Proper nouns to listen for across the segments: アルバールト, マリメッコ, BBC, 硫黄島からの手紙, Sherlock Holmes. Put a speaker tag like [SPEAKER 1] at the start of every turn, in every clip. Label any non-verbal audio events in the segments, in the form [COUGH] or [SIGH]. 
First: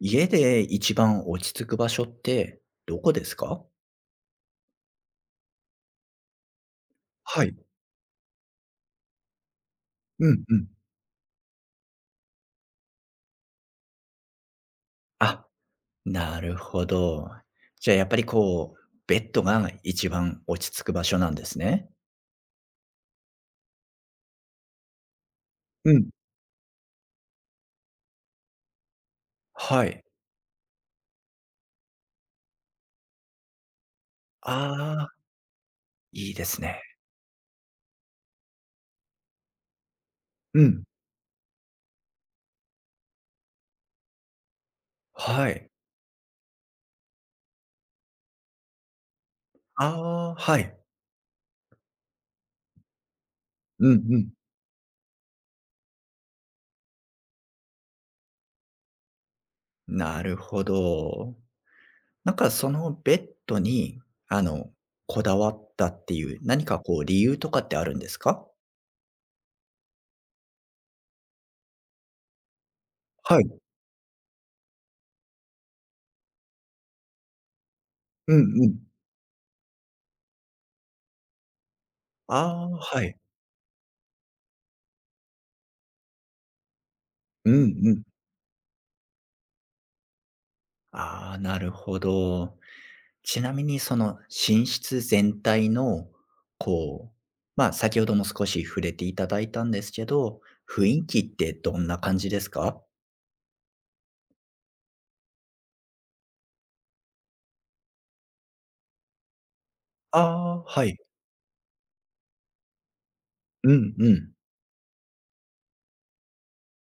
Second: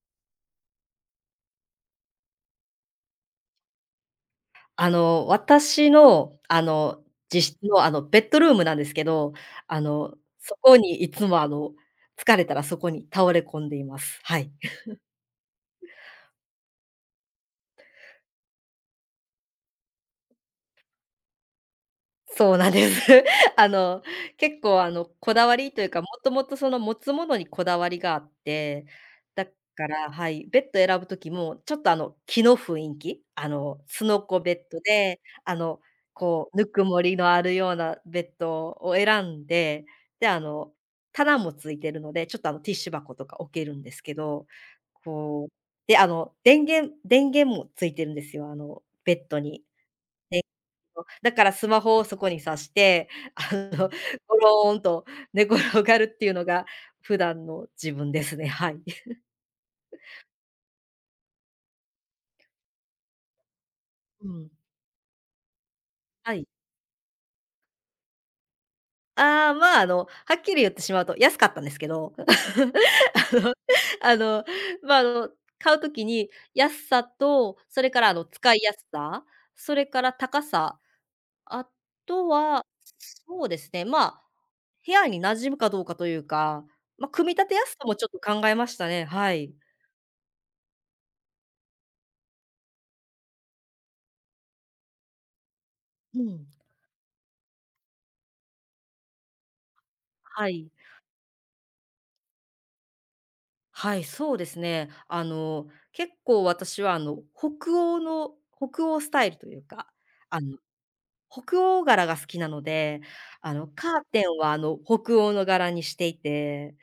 [SPEAKER 1] 家で一番落ち着く場所ってどこですか？
[SPEAKER 2] 私の、
[SPEAKER 1] は
[SPEAKER 2] 自
[SPEAKER 1] い。
[SPEAKER 2] 室の、ベッドルームなんですけど、
[SPEAKER 1] うんう
[SPEAKER 2] そ
[SPEAKER 1] ん。
[SPEAKER 2] こにいつも、疲れたらそこに倒れ込んでいます。はい。
[SPEAKER 1] あ、なるほど。じゃあ、やっぱりこう、ベッドが一番落ち着く場所なんですね。
[SPEAKER 2] そうなんです。[LAUGHS] あの、結構、こだわりとい
[SPEAKER 1] う
[SPEAKER 2] うか、も
[SPEAKER 1] ん。
[SPEAKER 2] ともとその持つものにこだわりがあって、だ
[SPEAKER 1] は
[SPEAKER 2] か
[SPEAKER 1] い。
[SPEAKER 2] らはい、ベッド選ぶときも、ちょっと、木の雰囲気、すのこベッド
[SPEAKER 1] ああ、
[SPEAKER 2] で、
[SPEAKER 1] いいで
[SPEAKER 2] こう、
[SPEAKER 1] す
[SPEAKER 2] ぬ
[SPEAKER 1] ね。
[SPEAKER 2] くもりのあるようなベッドを選んで、で、
[SPEAKER 1] うん。
[SPEAKER 2] 棚もついてるので、ちょっと、ティッシュ箱とか置けるんですけど、こ
[SPEAKER 1] は
[SPEAKER 2] う、
[SPEAKER 1] い。
[SPEAKER 2] 電源もついてるんですよ、ベッドに。
[SPEAKER 1] ああ、はい。
[SPEAKER 2] だからスマホをそこに挿して、あ
[SPEAKER 1] う
[SPEAKER 2] の、
[SPEAKER 1] んうん。
[SPEAKER 2] ゴローンと寝転がるっていうのが普段の自分ですね、はい。[LAUGHS]
[SPEAKER 1] なるほど。なんかそのベッドに、
[SPEAKER 2] う
[SPEAKER 1] あ
[SPEAKER 2] ん。
[SPEAKER 1] の、こだわったって
[SPEAKER 2] は
[SPEAKER 1] いう、
[SPEAKER 2] い。
[SPEAKER 1] 何かこう理由とかってあるんですか？
[SPEAKER 2] ああ、まあ、はっきり言ってしまうと安かったんですけど、[LAUGHS]
[SPEAKER 1] はい。
[SPEAKER 2] あのあの、ま、あの、買う時に安さと、それから
[SPEAKER 1] うん
[SPEAKER 2] 使い
[SPEAKER 1] う
[SPEAKER 2] や
[SPEAKER 1] ん。
[SPEAKER 2] すさ、それから高さ、あとは、
[SPEAKER 1] ああ、はい。
[SPEAKER 2] そうですね、まあ、部屋に馴染むかどうかというか、ま、組み立
[SPEAKER 1] うん
[SPEAKER 2] てやすさ
[SPEAKER 1] う
[SPEAKER 2] も
[SPEAKER 1] ん。
[SPEAKER 2] ちょっと考えましたね、はい。
[SPEAKER 1] ああ、なるほど。ちなみにその寝室全体の、
[SPEAKER 2] うん。
[SPEAKER 1] こう、まあ、先ほども少し触れていただいたんですけど、
[SPEAKER 2] はい。
[SPEAKER 1] 雰囲気ってどんな感じですか？
[SPEAKER 2] はい、そうですね。結構私は、北欧スタイルというか、あの、
[SPEAKER 1] ああ、はい。
[SPEAKER 2] 北欧柄が好きなので、
[SPEAKER 1] うん
[SPEAKER 2] カー
[SPEAKER 1] う
[SPEAKER 2] テ
[SPEAKER 1] ん。
[SPEAKER 2] ンは、北欧の柄にしていて、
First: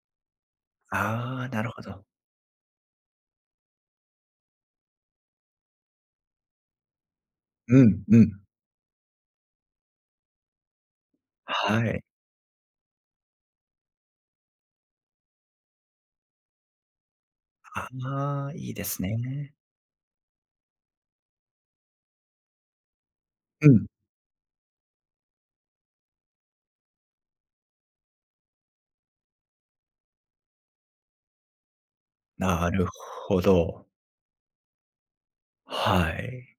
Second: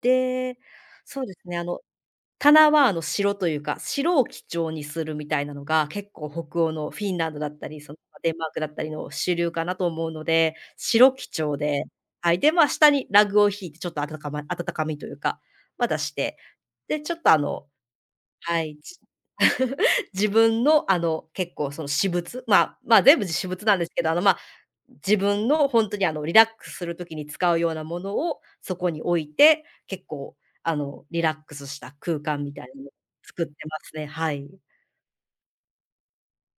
[SPEAKER 2] で、そうで
[SPEAKER 1] ああ、
[SPEAKER 2] すね、
[SPEAKER 1] なるほど。
[SPEAKER 2] 棚はあの白というか、白を基調にするみたいなのが、結構北欧のフィンランドだった
[SPEAKER 1] う
[SPEAKER 2] り、その
[SPEAKER 1] んう
[SPEAKER 2] デン
[SPEAKER 1] ん。
[SPEAKER 2] マークだったりの主流かなと思うので、白基調
[SPEAKER 1] は
[SPEAKER 2] で、
[SPEAKER 1] い。
[SPEAKER 2] はい、で、まあ、下にラグを引いてちょっとあかま温かみというか、ま、出して、で、ちょっと
[SPEAKER 1] ああ、
[SPEAKER 2] は
[SPEAKER 1] いい
[SPEAKER 2] い、
[SPEAKER 1] ですね。
[SPEAKER 2] [LAUGHS] 自分の結構その私物、全部私物
[SPEAKER 1] う
[SPEAKER 2] なん
[SPEAKER 1] ん、
[SPEAKER 2] ですけど、ま、自分の本当に、リラックスするときに使うようなものをそこに置いて、結構、リラックスした空間みた
[SPEAKER 1] な
[SPEAKER 2] いなの
[SPEAKER 1] る
[SPEAKER 2] を
[SPEAKER 1] ほ
[SPEAKER 2] 作ってま
[SPEAKER 1] ど。
[SPEAKER 2] すね。はい。
[SPEAKER 1] はい。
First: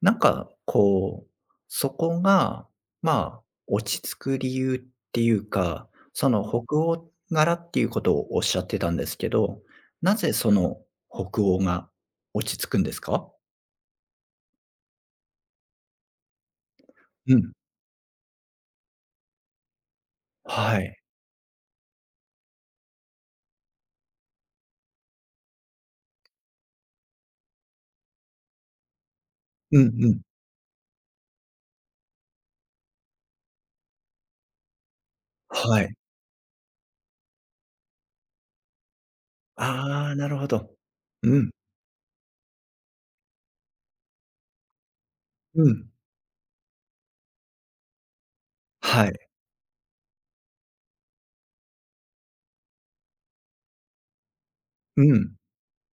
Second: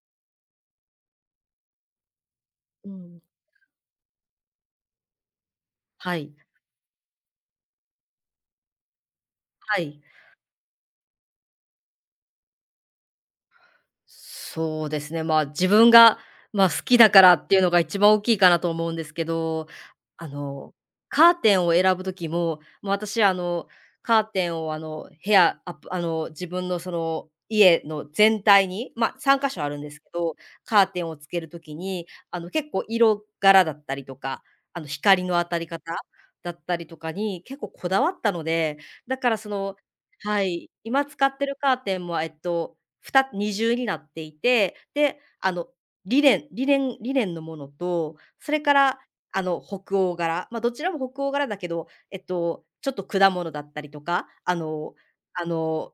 [SPEAKER 1] なんか、こう、そこが、
[SPEAKER 2] うん。
[SPEAKER 1] まあ、落ち着く理由っていうか、
[SPEAKER 2] は
[SPEAKER 1] そ
[SPEAKER 2] い。
[SPEAKER 1] の北欧柄っていうことをおっしゃってたんですけど、
[SPEAKER 2] はい。
[SPEAKER 1] なぜその北欧が落ち着くんですか？
[SPEAKER 2] そうですね、まあ、自分が、まあ、好きだから
[SPEAKER 1] う
[SPEAKER 2] っ
[SPEAKER 1] ん。
[SPEAKER 2] ていうのが一番大きいかなと思うんですけど、あの、
[SPEAKER 1] はい。
[SPEAKER 2] カーテンを選ぶときも、もう私、カーテンを、部屋、ああの、自分のその家の全体に、まあ、3箇所あ
[SPEAKER 1] う
[SPEAKER 2] るんです
[SPEAKER 1] ん
[SPEAKER 2] け
[SPEAKER 1] うん。
[SPEAKER 2] ど、カーテンをつけるときに、結構色柄だったりとか、光の当たり
[SPEAKER 1] は
[SPEAKER 2] 方
[SPEAKER 1] い。
[SPEAKER 2] だったりとかに結構こだわったので、だからその
[SPEAKER 1] ああ、なる
[SPEAKER 2] は
[SPEAKER 1] ほ
[SPEAKER 2] い、
[SPEAKER 1] ど。
[SPEAKER 2] 今使っ
[SPEAKER 1] う
[SPEAKER 2] て
[SPEAKER 1] ん、
[SPEAKER 2] るカーテンも、二重になっていて、で、
[SPEAKER 1] うん。
[SPEAKER 2] リネンのものと、それから、
[SPEAKER 1] はい。
[SPEAKER 2] 北欧柄、まあ、どちらも北欧柄だけど、えっと、ちょっと果物だったりとか、
[SPEAKER 1] うん。
[SPEAKER 2] あの、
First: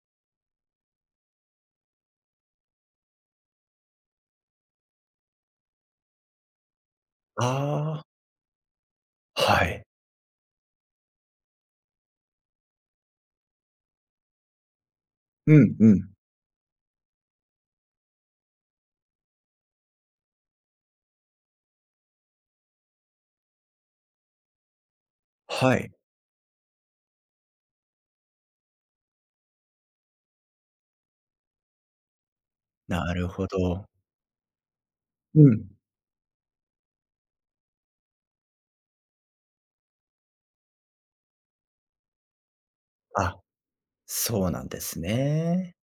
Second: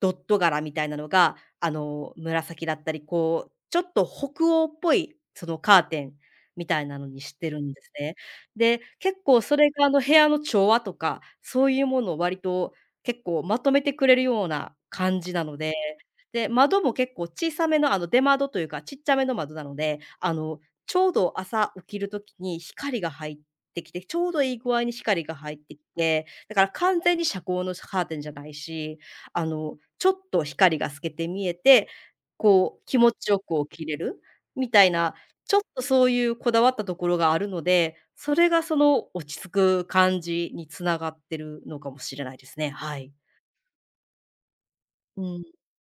[SPEAKER 2] ドット柄みたいなのが、紫だったり、こう、ちょっと北欧っぽい、そのカーテンみたいなのにしてるんです
[SPEAKER 1] あ
[SPEAKER 2] ね。で、結構
[SPEAKER 1] あ、
[SPEAKER 2] そ
[SPEAKER 1] は
[SPEAKER 2] れ
[SPEAKER 1] い。
[SPEAKER 2] が、部屋の調和とか、そういうものを割と結構まとめてくれるような感じな
[SPEAKER 1] う
[SPEAKER 2] ので、
[SPEAKER 1] んうん。
[SPEAKER 2] で、窓も結構小さめの、出窓というか、ちっちゃめの窓なので、ちょうど朝起きるときに光が入ってきて、ちょうどいい具合に光が入って
[SPEAKER 1] は
[SPEAKER 2] き
[SPEAKER 1] い。
[SPEAKER 2] て、だから完全に遮光のカーテンじゃないし、ちょっと光が透けて見えて、こう、気
[SPEAKER 1] な
[SPEAKER 2] 持
[SPEAKER 1] る
[SPEAKER 2] ちよ
[SPEAKER 1] ほ
[SPEAKER 2] く起き
[SPEAKER 1] ど。
[SPEAKER 2] れるみたいな、
[SPEAKER 1] う
[SPEAKER 2] ちょっ
[SPEAKER 1] ん。
[SPEAKER 2] とそういうこだわったところがあるので、それがその落ち着く感じに繋がってるのかもしれないですね。はい。
[SPEAKER 1] あ、そうなんです
[SPEAKER 2] うん。
[SPEAKER 1] ね。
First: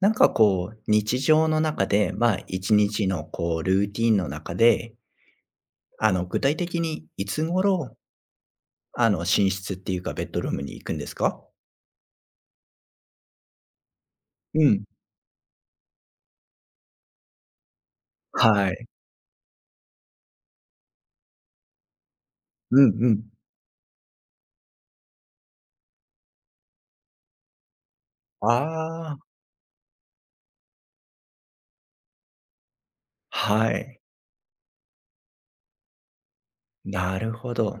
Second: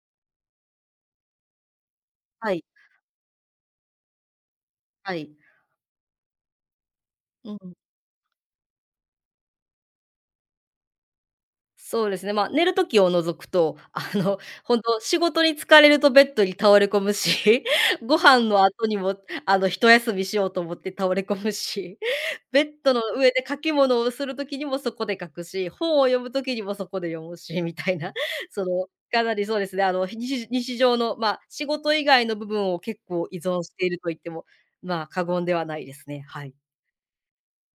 [SPEAKER 1] なんかこう、日常の中で、まあ、
[SPEAKER 2] はい、
[SPEAKER 1] 1日のこう、ルーティンの中で、
[SPEAKER 2] はい。
[SPEAKER 1] 具体的にいつ
[SPEAKER 2] うん。
[SPEAKER 1] 頃、寝室っていうかベッドルームに行くんですか？
[SPEAKER 2] そうですね、まあ、寝るときを除くと、
[SPEAKER 1] う
[SPEAKER 2] [LAUGHS] 本
[SPEAKER 1] ん。
[SPEAKER 2] 当仕事に疲れるとベッドに倒れ込むし、[LAUGHS] ご飯の
[SPEAKER 1] はい。
[SPEAKER 2] 後にも、一休みしようと思って倒れ込むし、[LAUGHS] ベッ
[SPEAKER 1] うん
[SPEAKER 2] ドの
[SPEAKER 1] うん。
[SPEAKER 2] 上で書き物をするときにもそこで書くし、本を読むときにもそこで読むし、みたいな、[LAUGHS] その、
[SPEAKER 1] ああ、
[SPEAKER 2] かなりそうですね、日常の、まあ、仕事以外の部分を結構依存
[SPEAKER 1] は
[SPEAKER 2] している
[SPEAKER 1] い。
[SPEAKER 2] と言っても、まあ、過言ではないですね。はい。
[SPEAKER 1] なるほど。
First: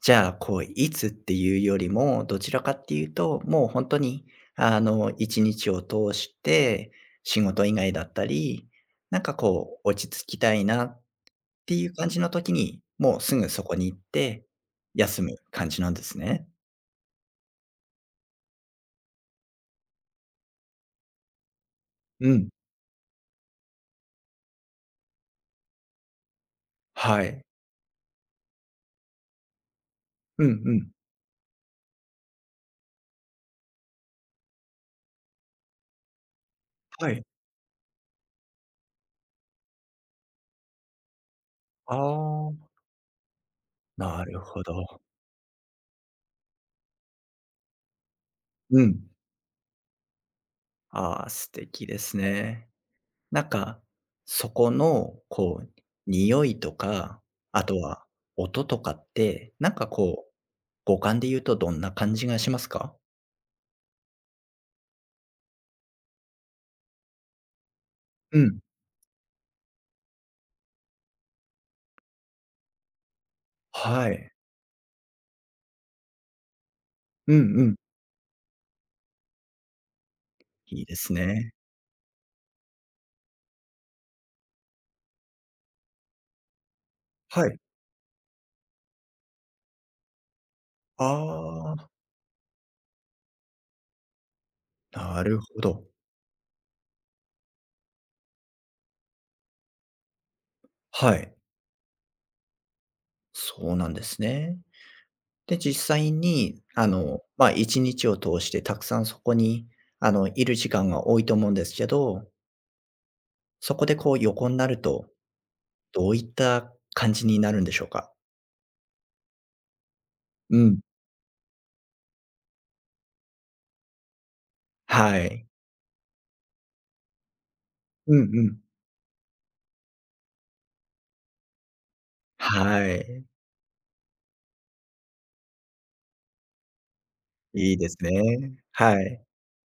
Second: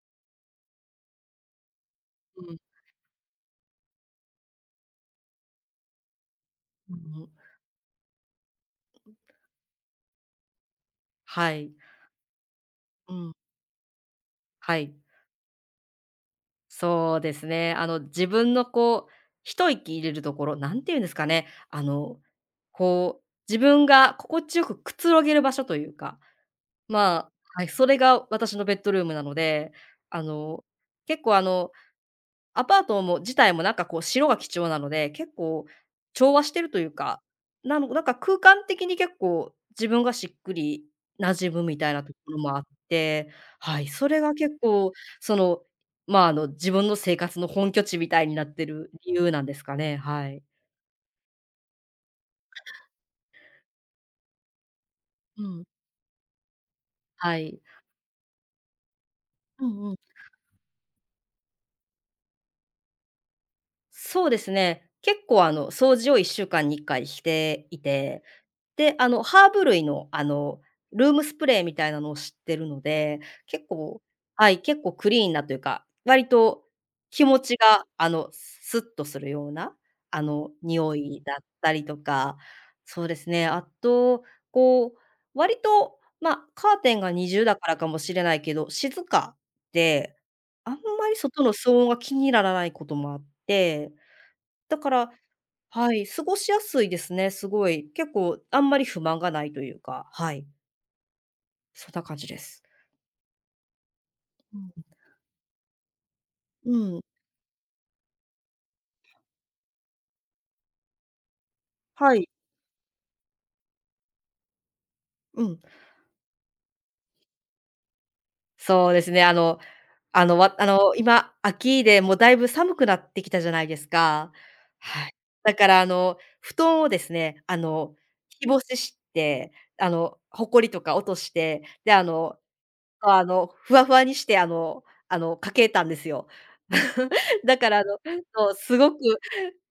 [SPEAKER 1] じゃあ、こう、いつっていうよりも、どち
[SPEAKER 2] うん。
[SPEAKER 1] らかっていうと、もう本当に、1日を通して、
[SPEAKER 2] うん。
[SPEAKER 1] 仕事以外だったり、なんかこう、落ち着きたいなっ
[SPEAKER 2] は
[SPEAKER 1] て
[SPEAKER 2] い。
[SPEAKER 1] いう感じの時に、
[SPEAKER 2] う
[SPEAKER 1] もう
[SPEAKER 2] ん。
[SPEAKER 1] すぐそこに行って、
[SPEAKER 2] はい。
[SPEAKER 1] 休む感じなんですね。
[SPEAKER 2] そうですね。自分のこう、一息入れるところ、なんて言うんですかね、
[SPEAKER 1] うん、
[SPEAKER 2] こう、自分が心地よくくつろげる場所というか、
[SPEAKER 1] は
[SPEAKER 2] まあ、
[SPEAKER 1] い。
[SPEAKER 2] はい、それが私のベッドルームなので、あ
[SPEAKER 1] うん
[SPEAKER 2] の、
[SPEAKER 1] うん。
[SPEAKER 2] 結構あのアパートも自体もなんかこう白が基調なので、結構調和してるという
[SPEAKER 1] はい。
[SPEAKER 2] か、なのなんか空間的に結構自分がしっくり馴染むみたい
[SPEAKER 1] あ
[SPEAKER 2] なところもあっ
[SPEAKER 1] あ、
[SPEAKER 2] て、はい、それ
[SPEAKER 1] な
[SPEAKER 2] が
[SPEAKER 1] る
[SPEAKER 2] 結
[SPEAKER 1] ほ
[SPEAKER 2] 構
[SPEAKER 1] ど。
[SPEAKER 2] その、まあ、あの自分の生活の本拠地みたいになって
[SPEAKER 1] う
[SPEAKER 2] る
[SPEAKER 1] ん。
[SPEAKER 2] 理由なんですかね、はい。
[SPEAKER 1] ああ、素敵ですね。なんか、そこの、
[SPEAKER 2] う
[SPEAKER 1] こ
[SPEAKER 2] ん、
[SPEAKER 1] う、匂いとか、
[SPEAKER 2] はい。
[SPEAKER 1] あとは音とかって、
[SPEAKER 2] う
[SPEAKER 1] なんか
[SPEAKER 2] んうん。
[SPEAKER 1] こう、五感で言うとどんな感じがしますか？
[SPEAKER 2] そうですね、結構掃除を1週間に1回していて、
[SPEAKER 1] うん。
[SPEAKER 2] で、ハーブ類の、ルームスプレーみたいなのを知ってるので、結構
[SPEAKER 1] はい。
[SPEAKER 2] はい、結構クリーンなというか、割と気
[SPEAKER 1] うん
[SPEAKER 2] 持ち
[SPEAKER 1] うん。
[SPEAKER 2] が、スッとするような、
[SPEAKER 1] いいで
[SPEAKER 2] 匂
[SPEAKER 1] す
[SPEAKER 2] いだっ
[SPEAKER 1] ね。
[SPEAKER 2] たりとか、そうですね、あと、こう、割と、カーテンが二重
[SPEAKER 1] は
[SPEAKER 2] だ
[SPEAKER 1] い。
[SPEAKER 2] からかもしれないけど、静かで、あん
[SPEAKER 1] あ
[SPEAKER 2] まり外の騒
[SPEAKER 1] あ。
[SPEAKER 2] 音が気にならないこともあって、だから
[SPEAKER 1] なるほど。
[SPEAKER 2] はい、過ごしやすいですね、すごい。結構あんまり不満がないというか、はい、
[SPEAKER 1] はい。
[SPEAKER 2] そんな感じです。
[SPEAKER 1] そうなんですね。
[SPEAKER 2] う
[SPEAKER 1] で、実際に、
[SPEAKER 2] ん、うん、
[SPEAKER 1] まあ、1日を通してたくさんそこに、いる時間が多いと思うんですけ
[SPEAKER 2] はい、
[SPEAKER 1] ど、そこでこう横になると、
[SPEAKER 2] うん。
[SPEAKER 1] どういった感じになるんでしょうか？
[SPEAKER 2] そうですね、あのあの、わ
[SPEAKER 1] う
[SPEAKER 2] あ
[SPEAKER 1] ん、
[SPEAKER 2] の、今、秋でもうだいぶ寒くなってきたじゃないですか。はい。
[SPEAKER 1] はい。
[SPEAKER 2] だから布団をですね、
[SPEAKER 1] うんう
[SPEAKER 2] 日
[SPEAKER 1] ん。
[SPEAKER 2] 干しして、ほこりとか落として、で、
[SPEAKER 1] はい。
[SPEAKER 2] ふわふわにして、かけたんですよ。[LAUGHS] だか
[SPEAKER 1] いい
[SPEAKER 2] ら
[SPEAKER 1] です
[SPEAKER 2] そ
[SPEAKER 1] ね。
[SPEAKER 2] う、すごく
[SPEAKER 1] はい。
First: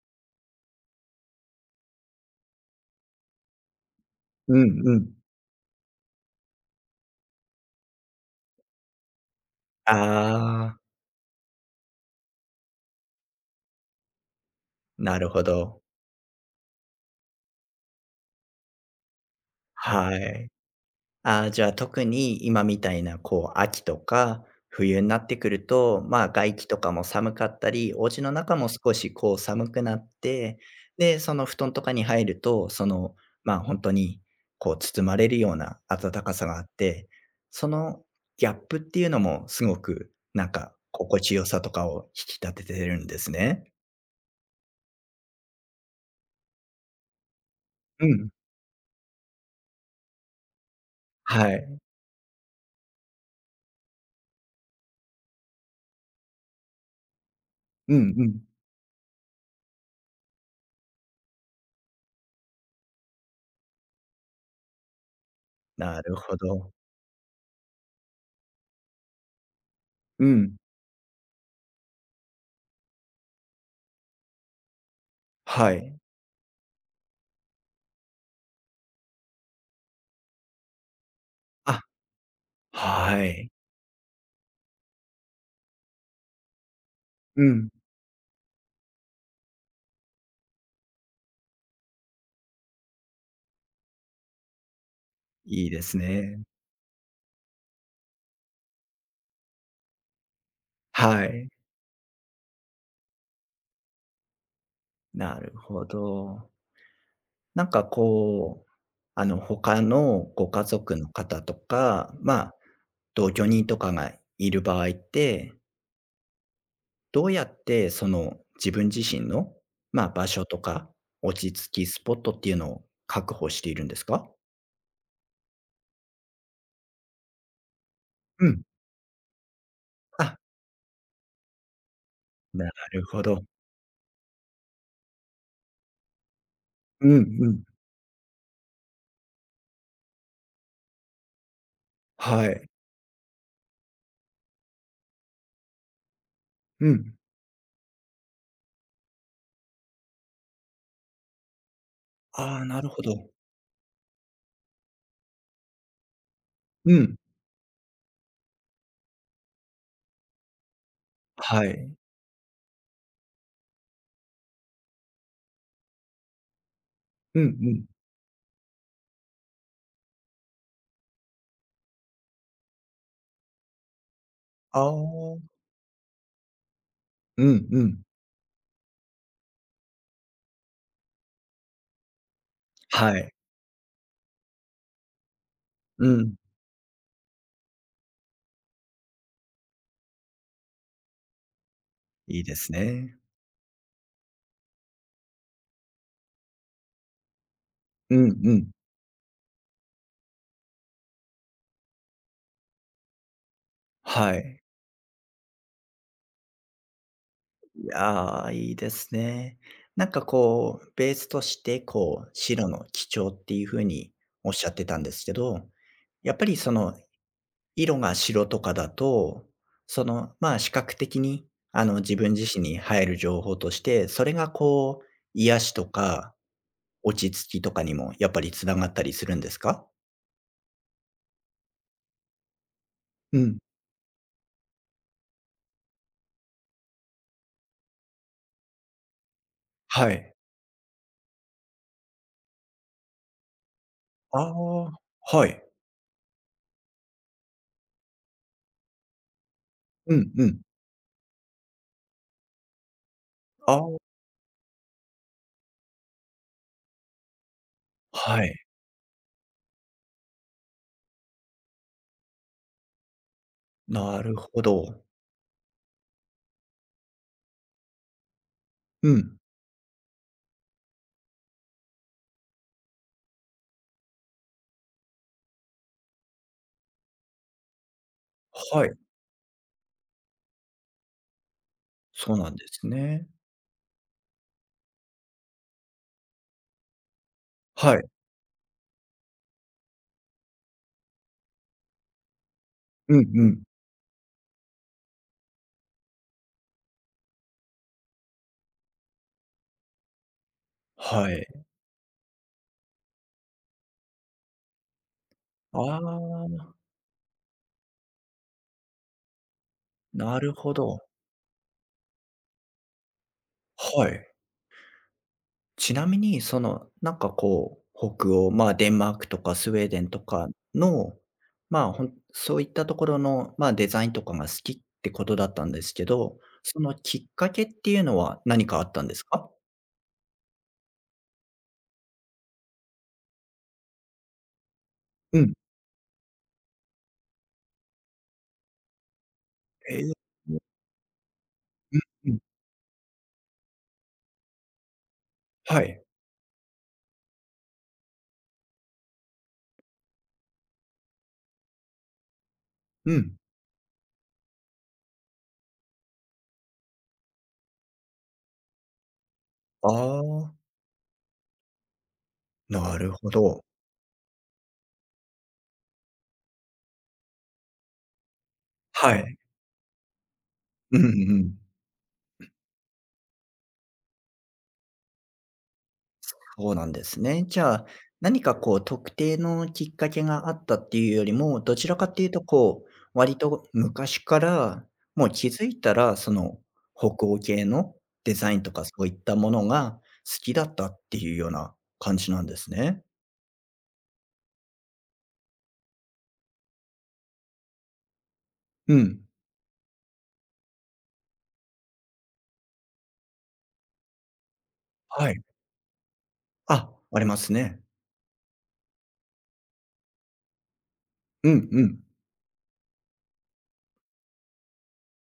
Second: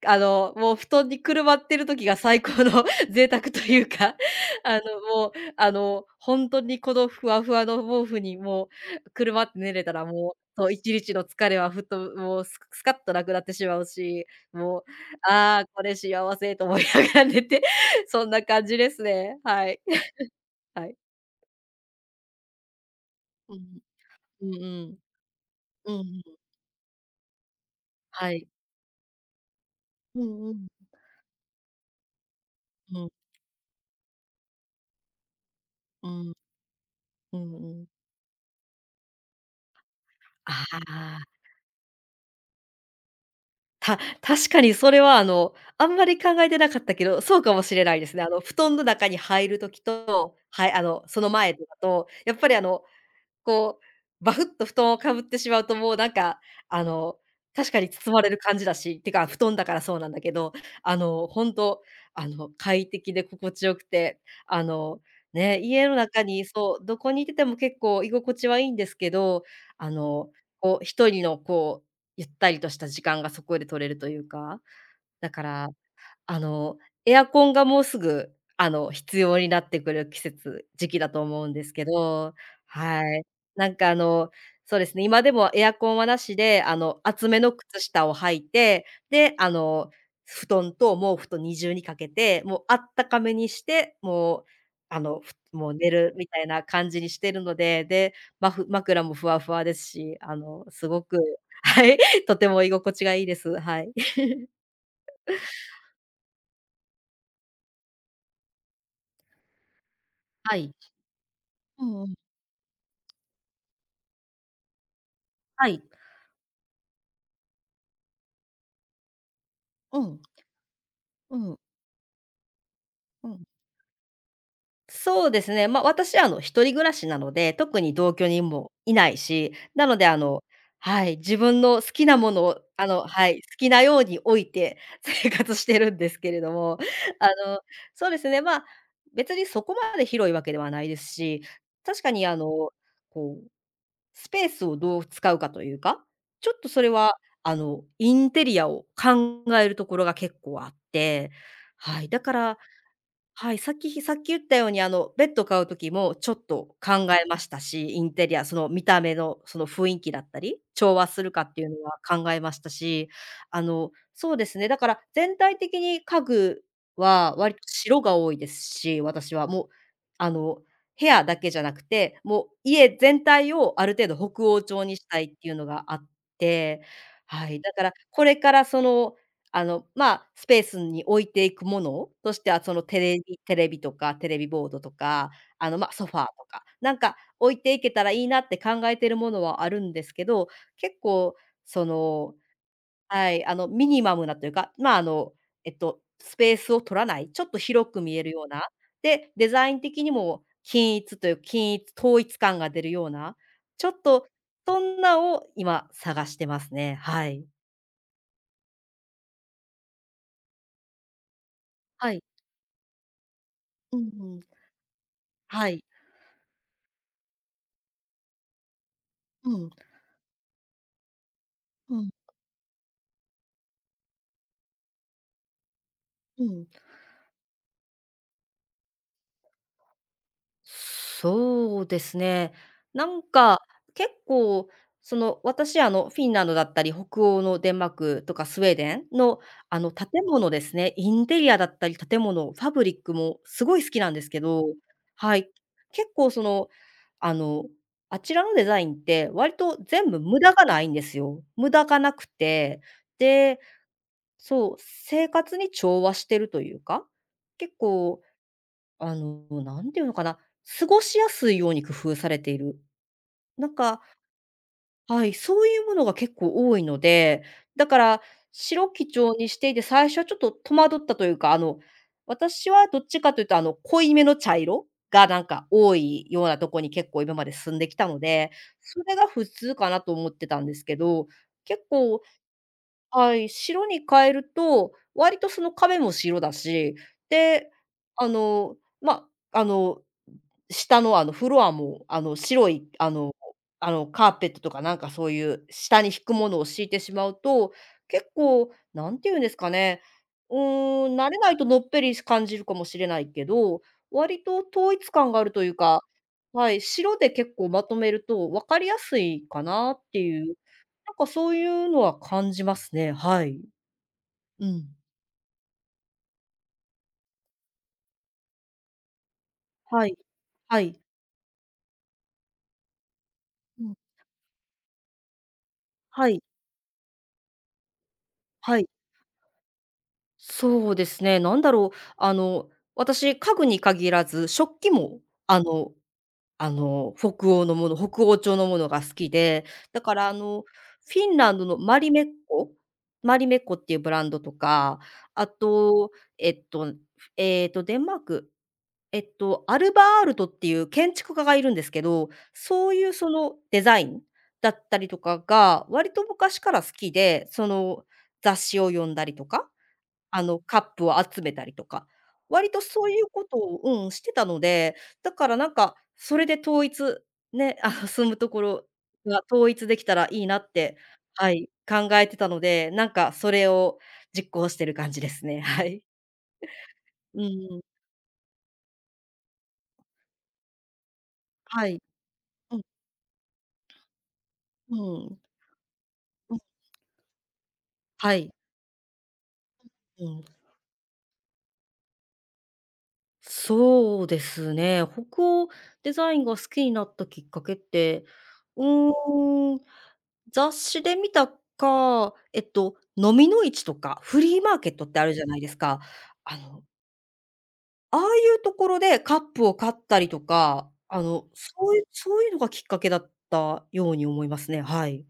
[SPEAKER 2] もう布団にくるまってる時が最高の [LAUGHS] 贅沢というか、
[SPEAKER 1] うんうん。
[SPEAKER 2] もう、本当にこのふわふわの毛布にくるまって寝れたら、もう、そう、
[SPEAKER 1] ああ、
[SPEAKER 2] 一日の疲れはふっともうススカッとなくなってしまうし、もう、
[SPEAKER 1] なるほ
[SPEAKER 2] ああ、
[SPEAKER 1] ど。
[SPEAKER 2] これ幸せと思いながら寝て、[LAUGHS] そんな感じですね。はい。
[SPEAKER 1] はい。
[SPEAKER 2] [LAUGHS] はい。
[SPEAKER 1] ああ、じゃあ特に今みたいな、こ
[SPEAKER 2] う
[SPEAKER 1] う、
[SPEAKER 2] ん、
[SPEAKER 1] 秋とか
[SPEAKER 2] うんうん。
[SPEAKER 1] 冬になってくる
[SPEAKER 2] うん
[SPEAKER 1] と、
[SPEAKER 2] うん。
[SPEAKER 1] まあ、外気とかも寒かったり、お家の
[SPEAKER 2] はい。
[SPEAKER 1] 中も少しこう寒くなっ
[SPEAKER 2] うんう
[SPEAKER 1] て、
[SPEAKER 2] ん。
[SPEAKER 1] で、その布団とかに入ると、そ
[SPEAKER 2] うん、
[SPEAKER 1] の、まあ、本当にこう包まれるような
[SPEAKER 2] う
[SPEAKER 1] 暖か
[SPEAKER 2] ん、
[SPEAKER 1] さがあって、
[SPEAKER 2] うん
[SPEAKER 1] そ
[SPEAKER 2] うん。
[SPEAKER 1] のギャップっていうのもすごく、なん
[SPEAKER 2] あ
[SPEAKER 1] か、心地
[SPEAKER 2] あ。
[SPEAKER 1] よさとかを引き立ててるんですね。
[SPEAKER 2] た [LAUGHS] 確かにそれは、あんまり考えてなかったけど、そうかもしれない
[SPEAKER 1] う
[SPEAKER 2] ですね。
[SPEAKER 1] ん。
[SPEAKER 2] 布団の中に入る時と、はい、その
[SPEAKER 1] は
[SPEAKER 2] 前とか
[SPEAKER 1] い。
[SPEAKER 2] と、やっぱりこう、バフッと布団をかぶってしまうと、もうなんか、あの、確かに
[SPEAKER 1] うん
[SPEAKER 2] 包ま
[SPEAKER 1] う
[SPEAKER 2] れる
[SPEAKER 1] ん。
[SPEAKER 2] 感じだし、てか、布団だからそうなんだけど、ほんと、快適で心地よくて、あの、ね、家の
[SPEAKER 1] なる
[SPEAKER 2] 中
[SPEAKER 1] ほ
[SPEAKER 2] に
[SPEAKER 1] ど。
[SPEAKER 2] そう、どこにいてても結構居心地はいいんですけど、あ
[SPEAKER 1] う
[SPEAKER 2] の、
[SPEAKER 1] ん。
[SPEAKER 2] こう、1人のこう、ゆったりとした時間がそこで取れるというか、だから
[SPEAKER 1] はい。
[SPEAKER 2] あの、エアコンがもうすぐ、必要になってくる時期だと思うんです
[SPEAKER 1] あ、
[SPEAKER 2] けど、は
[SPEAKER 1] は
[SPEAKER 2] い。
[SPEAKER 1] い。
[SPEAKER 2] なんかあの、そうですね、今でもエアコンはなしで、厚め
[SPEAKER 1] う
[SPEAKER 2] の
[SPEAKER 1] ん。
[SPEAKER 2] 靴下を履いて、で、布団と毛布と二重にかけて、もうあったかめにして、もう、あの、ふ
[SPEAKER 1] いい
[SPEAKER 2] もう
[SPEAKER 1] で
[SPEAKER 2] 寝
[SPEAKER 1] す
[SPEAKER 2] るみ
[SPEAKER 1] ね。
[SPEAKER 2] たいな感じにしてるので、で、枕もふわふわですし、すごく
[SPEAKER 1] はい。
[SPEAKER 2] はい、とても居心地がいいです。はい。
[SPEAKER 1] なるほど。なんかこう、他のご
[SPEAKER 2] は
[SPEAKER 1] 家
[SPEAKER 2] い。
[SPEAKER 1] 族の方と
[SPEAKER 2] うんう
[SPEAKER 1] か、
[SPEAKER 2] ん。
[SPEAKER 1] まあ、同居人とかがいる場合って、
[SPEAKER 2] はい。
[SPEAKER 1] どうやってその自分自身の、
[SPEAKER 2] う
[SPEAKER 1] まあ、
[SPEAKER 2] ん、
[SPEAKER 1] 場所とか、
[SPEAKER 2] う
[SPEAKER 1] 落ち
[SPEAKER 2] ん、
[SPEAKER 1] 着きスポットっていうのを
[SPEAKER 2] う
[SPEAKER 1] 確
[SPEAKER 2] ん。
[SPEAKER 1] 保しているんですか？
[SPEAKER 2] そうですね、まあ、私、一人暮らしなので、特に同居
[SPEAKER 1] う
[SPEAKER 2] 人
[SPEAKER 1] ん。
[SPEAKER 2] もいないし、なので、
[SPEAKER 1] あ、
[SPEAKER 2] はい、自分の好きなものを、
[SPEAKER 1] なるほ
[SPEAKER 2] はい、
[SPEAKER 1] ど。
[SPEAKER 2] 好きなように置いて [LAUGHS] 生活してるんですけれども、
[SPEAKER 1] うん
[SPEAKER 2] あ
[SPEAKER 1] う
[SPEAKER 2] の、
[SPEAKER 1] ん。
[SPEAKER 2] そうですね、ま、別にそこまで広いわけではないですし、確かに、
[SPEAKER 1] はい。
[SPEAKER 2] こう、スペースをどう使うかというか、ちょっとそ
[SPEAKER 1] う
[SPEAKER 2] れは、
[SPEAKER 1] ん。
[SPEAKER 2] インテリアを考えるところが結構あって、はい、だか
[SPEAKER 1] あ
[SPEAKER 2] ら
[SPEAKER 1] あ、なるほど。
[SPEAKER 2] はい、さっき言ったように、ベッド買う時もちょっと
[SPEAKER 1] う
[SPEAKER 2] 考
[SPEAKER 1] ん。
[SPEAKER 2] えましたし、インテリア、その見た目のその雰囲気だったり、調和するかって
[SPEAKER 1] は
[SPEAKER 2] いうの
[SPEAKER 1] い。
[SPEAKER 2] は考えましたし、そうですね、だから全体的に家具は
[SPEAKER 1] うんう
[SPEAKER 2] 割と
[SPEAKER 1] ん。
[SPEAKER 2] 白が多いですし、私はもう、あの、部屋だけじゃなくて、もう家全体をある程度北欧
[SPEAKER 1] あ
[SPEAKER 2] 調にしたいってい
[SPEAKER 1] あ。
[SPEAKER 2] うのがあって、
[SPEAKER 1] う
[SPEAKER 2] はい、
[SPEAKER 1] ん
[SPEAKER 2] だ
[SPEAKER 1] う
[SPEAKER 2] から
[SPEAKER 1] ん。
[SPEAKER 2] これからそのまあ、スペースに置いていくものとしては、そのテ
[SPEAKER 1] は
[SPEAKER 2] レ
[SPEAKER 1] い。
[SPEAKER 2] ビテレビとか、テレビボードとか、まあ、ソ
[SPEAKER 1] う
[SPEAKER 2] ファー
[SPEAKER 1] ん。
[SPEAKER 2] とか、なんか置いていけたらいいなって考えてるものはあるんですけど、結構その、
[SPEAKER 1] いいですね。
[SPEAKER 2] はい、ミニマムなというか、まあ、スペースを取らない、ちょっと広く
[SPEAKER 1] う
[SPEAKER 2] 見
[SPEAKER 1] ん
[SPEAKER 2] えるよう
[SPEAKER 1] う
[SPEAKER 2] な、
[SPEAKER 1] ん。
[SPEAKER 2] で、デザイン的にも均一という均一統一感が出るような、ちょっと
[SPEAKER 1] はい。
[SPEAKER 2] そんなを今探してますね。はい。
[SPEAKER 1] いやー、いいですね。なんかこう、ベースとして、
[SPEAKER 2] は
[SPEAKER 1] こ
[SPEAKER 2] い。
[SPEAKER 1] う、白の基調っていう風
[SPEAKER 2] うん
[SPEAKER 1] に
[SPEAKER 2] うん。
[SPEAKER 1] おっしゃってたんですけど、
[SPEAKER 2] はい。
[SPEAKER 1] やっぱりその、色が白とかだと、
[SPEAKER 2] うん。
[SPEAKER 1] その、まあ、視覚的に、
[SPEAKER 2] うん、
[SPEAKER 1] 自分自身に入る情報として、それがこう、癒しとか
[SPEAKER 2] うん。
[SPEAKER 1] 落ち着きとかにもやっぱりつながったりするんですか？
[SPEAKER 2] そうですね。なん
[SPEAKER 1] うん。
[SPEAKER 2] か、結構、その、私、フィンランドだったり、北欧のデンマークとかスウェーデンの、建
[SPEAKER 1] はい。
[SPEAKER 2] 物ですね、インテリアだったり、建物、ファブリックもすごい好きなんです
[SPEAKER 1] あ
[SPEAKER 2] けど、
[SPEAKER 1] あ、
[SPEAKER 2] は
[SPEAKER 1] は
[SPEAKER 2] い。
[SPEAKER 1] い。
[SPEAKER 2] 結構、その、あの、あちらのデザインって割と全
[SPEAKER 1] う
[SPEAKER 2] 部
[SPEAKER 1] ん
[SPEAKER 2] 無
[SPEAKER 1] う
[SPEAKER 2] 駄
[SPEAKER 1] ん。
[SPEAKER 2] がないんですよ。無駄がなくて、で、
[SPEAKER 1] ああ、
[SPEAKER 2] そう、生活に調和してるというか、結構
[SPEAKER 1] はい。
[SPEAKER 2] あの、なんていうのかな、過ごしやすいように工夫されている。なんか、
[SPEAKER 1] なるほど。
[SPEAKER 2] はい、そういうものが結構多いので、だから白基
[SPEAKER 1] う
[SPEAKER 2] 調
[SPEAKER 1] ん。
[SPEAKER 2] にしていて、最初はちょっと戸惑ったというか、私はどっちかというと、濃いめの茶色がなんか多いようなとこに結構今まで住んできたので、
[SPEAKER 1] はい。
[SPEAKER 2] それが普通かなと思ってたんですけど、結構、
[SPEAKER 1] そうなんですね。
[SPEAKER 2] はい、白に変えると、割とその壁も白だし、で、
[SPEAKER 1] はい。
[SPEAKER 2] あの、まあ、あの下のフロアも、あの白い
[SPEAKER 1] うんうん。
[SPEAKER 2] カーペットとかなんかそういう下に引くものを敷いてしまうと、結構なんていうんですかね、うーん、慣
[SPEAKER 1] は
[SPEAKER 2] れないと
[SPEAKER 1] い。
[SPEAKER 2] のっぺり感じるかもしれないけど、割と統一感があるという
[SPEAKER 1] あ
[SPEAKER 2] か、は
[SPEAKER 1] あ、
[SPEAKER 2] い、白で結構まとめると分かりやすいかなって
[SPEAKER 1] な
[SPEAKER 2] い
[SPEAKER 1] る
[SPEAKER 2] う、
[SPEAKER 1] ほど。
[SPEAKER 2] なんかそういうのは感じますね。はい。
[SPEAKER 1] はい。
[SPEAKER 2] うん。
[SPEAKER 1] ちなみに、その、なんかこう、北欧、まあ、デンマークとかスウェーデ
[SPEAKER 2] は
[SPEAKER 1] ン
[SPEAKER 2] い。
[SPEAKER 1] とか
[SPEAKER 2] はい。
[SPEAKER 1] の、まあ、ほんそういったところの、まあ、
[SPEAKER 2] う
[SPEAKER 1] デ
[SPEAKER 2] ん。
[SPEAKER 1] ザインとかが好きってことだったんですけ
[SPEAKER 2] は
[SPEAKER 1] ど、
[SPEAKER 2] い。
[SPEAKER 1] そのきっかけっていうのは何か
[SPEAKER 2] は
[SPEAKER 1] あ
[SPEAKER 2] い。
[SPEAKER 1] ったんですか？
[SPEAKER 2] そうですね、なんだろう、私、家具に限らず、食器も、
[SPEAKER 1] うん。
[SPEAKER 2] あの北欧調のものが好きで、
[SPEAKER 1] え
[SPEAKER 2] だ
[SPEAKER 1] え。
[SPEAKER 2] からあ
[SPEAKER 1] う
[SPEAKER 2] の、フィンランドのマ
[SPEAKER 1] ん
[SPEAKER 2] リメッ
[SPEAKER 1] うん。
[SPEAKER 2] コマリメッコっていうブランドとか、あ
[SPEAKER 1] はい。
[SPEAKER 2] と、えっと、デンマーク、アルバールトっていう建築家がいるんですけど、そうい
[SPEAKER 1] う
[SPEAKER 2] うそ
[SPEAKER 1] ん。
[SPEAKER 2] のデザインだったりとかが、割と昔から好きで、その雑誌を読んだりとか
[SPEAKER 1] あ
[SPEAKER 2] あの、
[SPEAKER 1] あ、
[SPEAKER 2] カップを集めたりとか、割と
[SPEAKER 1] な
[SPEAKER 2] そ
[SPEAKER 1] る
[SPEAKER 2] ういう
[SPEAKER 1] ほ
[SPEAKER 2] こと
[SPEAKER 1] ど。
[SPEAKER 2] をうん、してたので、だからなんか、それで統一、ね、住むところ
[SPEAKER 1] はい。
[SPEAKER 2] が統一できたらいいなっ
[SPEAKER 1] う
[SPEAKER 2] て、
[SPEAKER 1] んう
[SPEAKER 2] は
[SPEAKER 1] ん。
[SPEAKER 2] い、考えてたので、なんかそれを実行してる感じですね。[LAUGHS] はい。
[SPEAKER 1] そうなんです
[SPEAKER 2] う
[SPEAKER 1] ね。じゃ
[SPEAKER 2] ん、
[SPEAKER 1] あ、何かこう特定のきっかけがあったっていうよりも、どち
[SPEAKER 2] は
[SPEAKER 1] ら
[SPEAKER 2] い。
[SPEAKER 1] かっていうと
[SPEAKER 2] うん、
[SPEAKER 1] こう、割と昔から、
[SPEAKER 2] う
[SPEAKER 1] もう
[SPEAKER 2] ん、
[SPEAKER 1] 気づいたら、そ
[SPEAKER 2] う
[SPEAKER 1] の
[SPEAKER 2] ん、
[SPEAKER 1] 北欧系のデ
[SPEAKER 2] は
[SPEAKER 1] ザ
[SPEAKER 2] い。
[SPEAKER 1] インとかそういったものが
[SPEAKER 2] う
[SPEAKER 1] 好
[SPEAKER 2] ん。
[SPEAKER 1] きだったっていうような感じなんですね。
[SPEAKER 2] そうですね。北欧デザインが好きになったきっかけって、う
[SPEAKER 1] うん。
[SPEAKER 2] ーん、雑誌で見たか、飲みの市とかフリーマーケットってあ
[SPEAKER 1] は
[SPEAKER 2] る
[SPEAKER 1] い。
[SPEAKER 2] じゃないですか。あの、
[SPEAKER 1] あ、ありますね。
[SPEAKER 2] ああいうところでカップを買ったりとか、
[SPEAKER 1] うんう
[SPEAKER 2] そう
[SPEAKER 1] ん。
[SPEAKER 2] いうそういうのがきっかけだったように思いますね、はい。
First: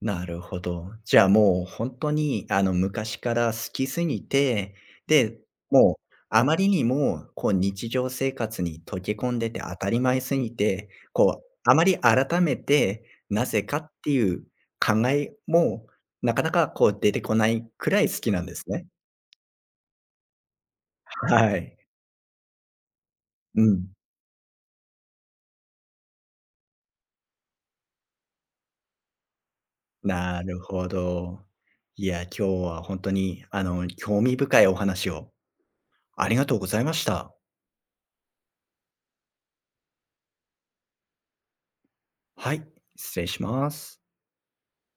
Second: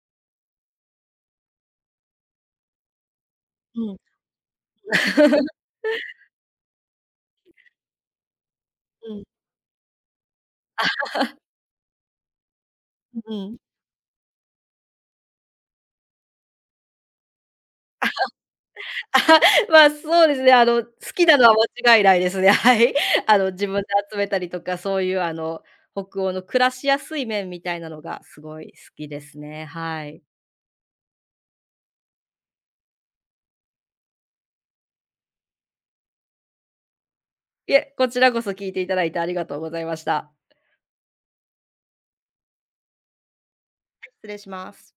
[SPEAKER 1] なるほど。じゃあ、もう本当に、昔から好き
[SPEAKER 2] うん。
[SPEAKER 1] すぎて、で、もうあまりにも、こう、日常生活に溶け込ん
[SPEAKER 2] う
[SPEAKER 1] でて当たり前すぎて、こう、あまり改めて、
[SPEAKER 2] ん、う
[SPEAKER 1] な
[SPEAKER 2] ん。
[SPEAKER 1] ぜかっていう考えも、なかなか、こう、出てこないくらい好きなんですね。
[SPEAKER 2] あ [LAUGHS] まあ、そうですね、好きなのは
[SPEAKER 1] はい。
[SPEAKER 2] 間違いないですね、[LAUGHS] はい。
[SPEAKER 1] う
[SPEAKER 2] 自分で
[SPEAKER 1] ん。
[SPEAKER 2] 集めたりとか、そういうあの、北欧の暮らしやすい面みたいなのがすごい好きですね、はい。
[SPEAKER 1] なるほど。いや、今日は本当に、興味深いお話をありがとうございました。
[SPEAKER 2] いえ、こちらこそ聞いていただいてありがとうございました。
[SPEAKER 1] はい、失礼します。
[SPEAKER 2] 失礼します。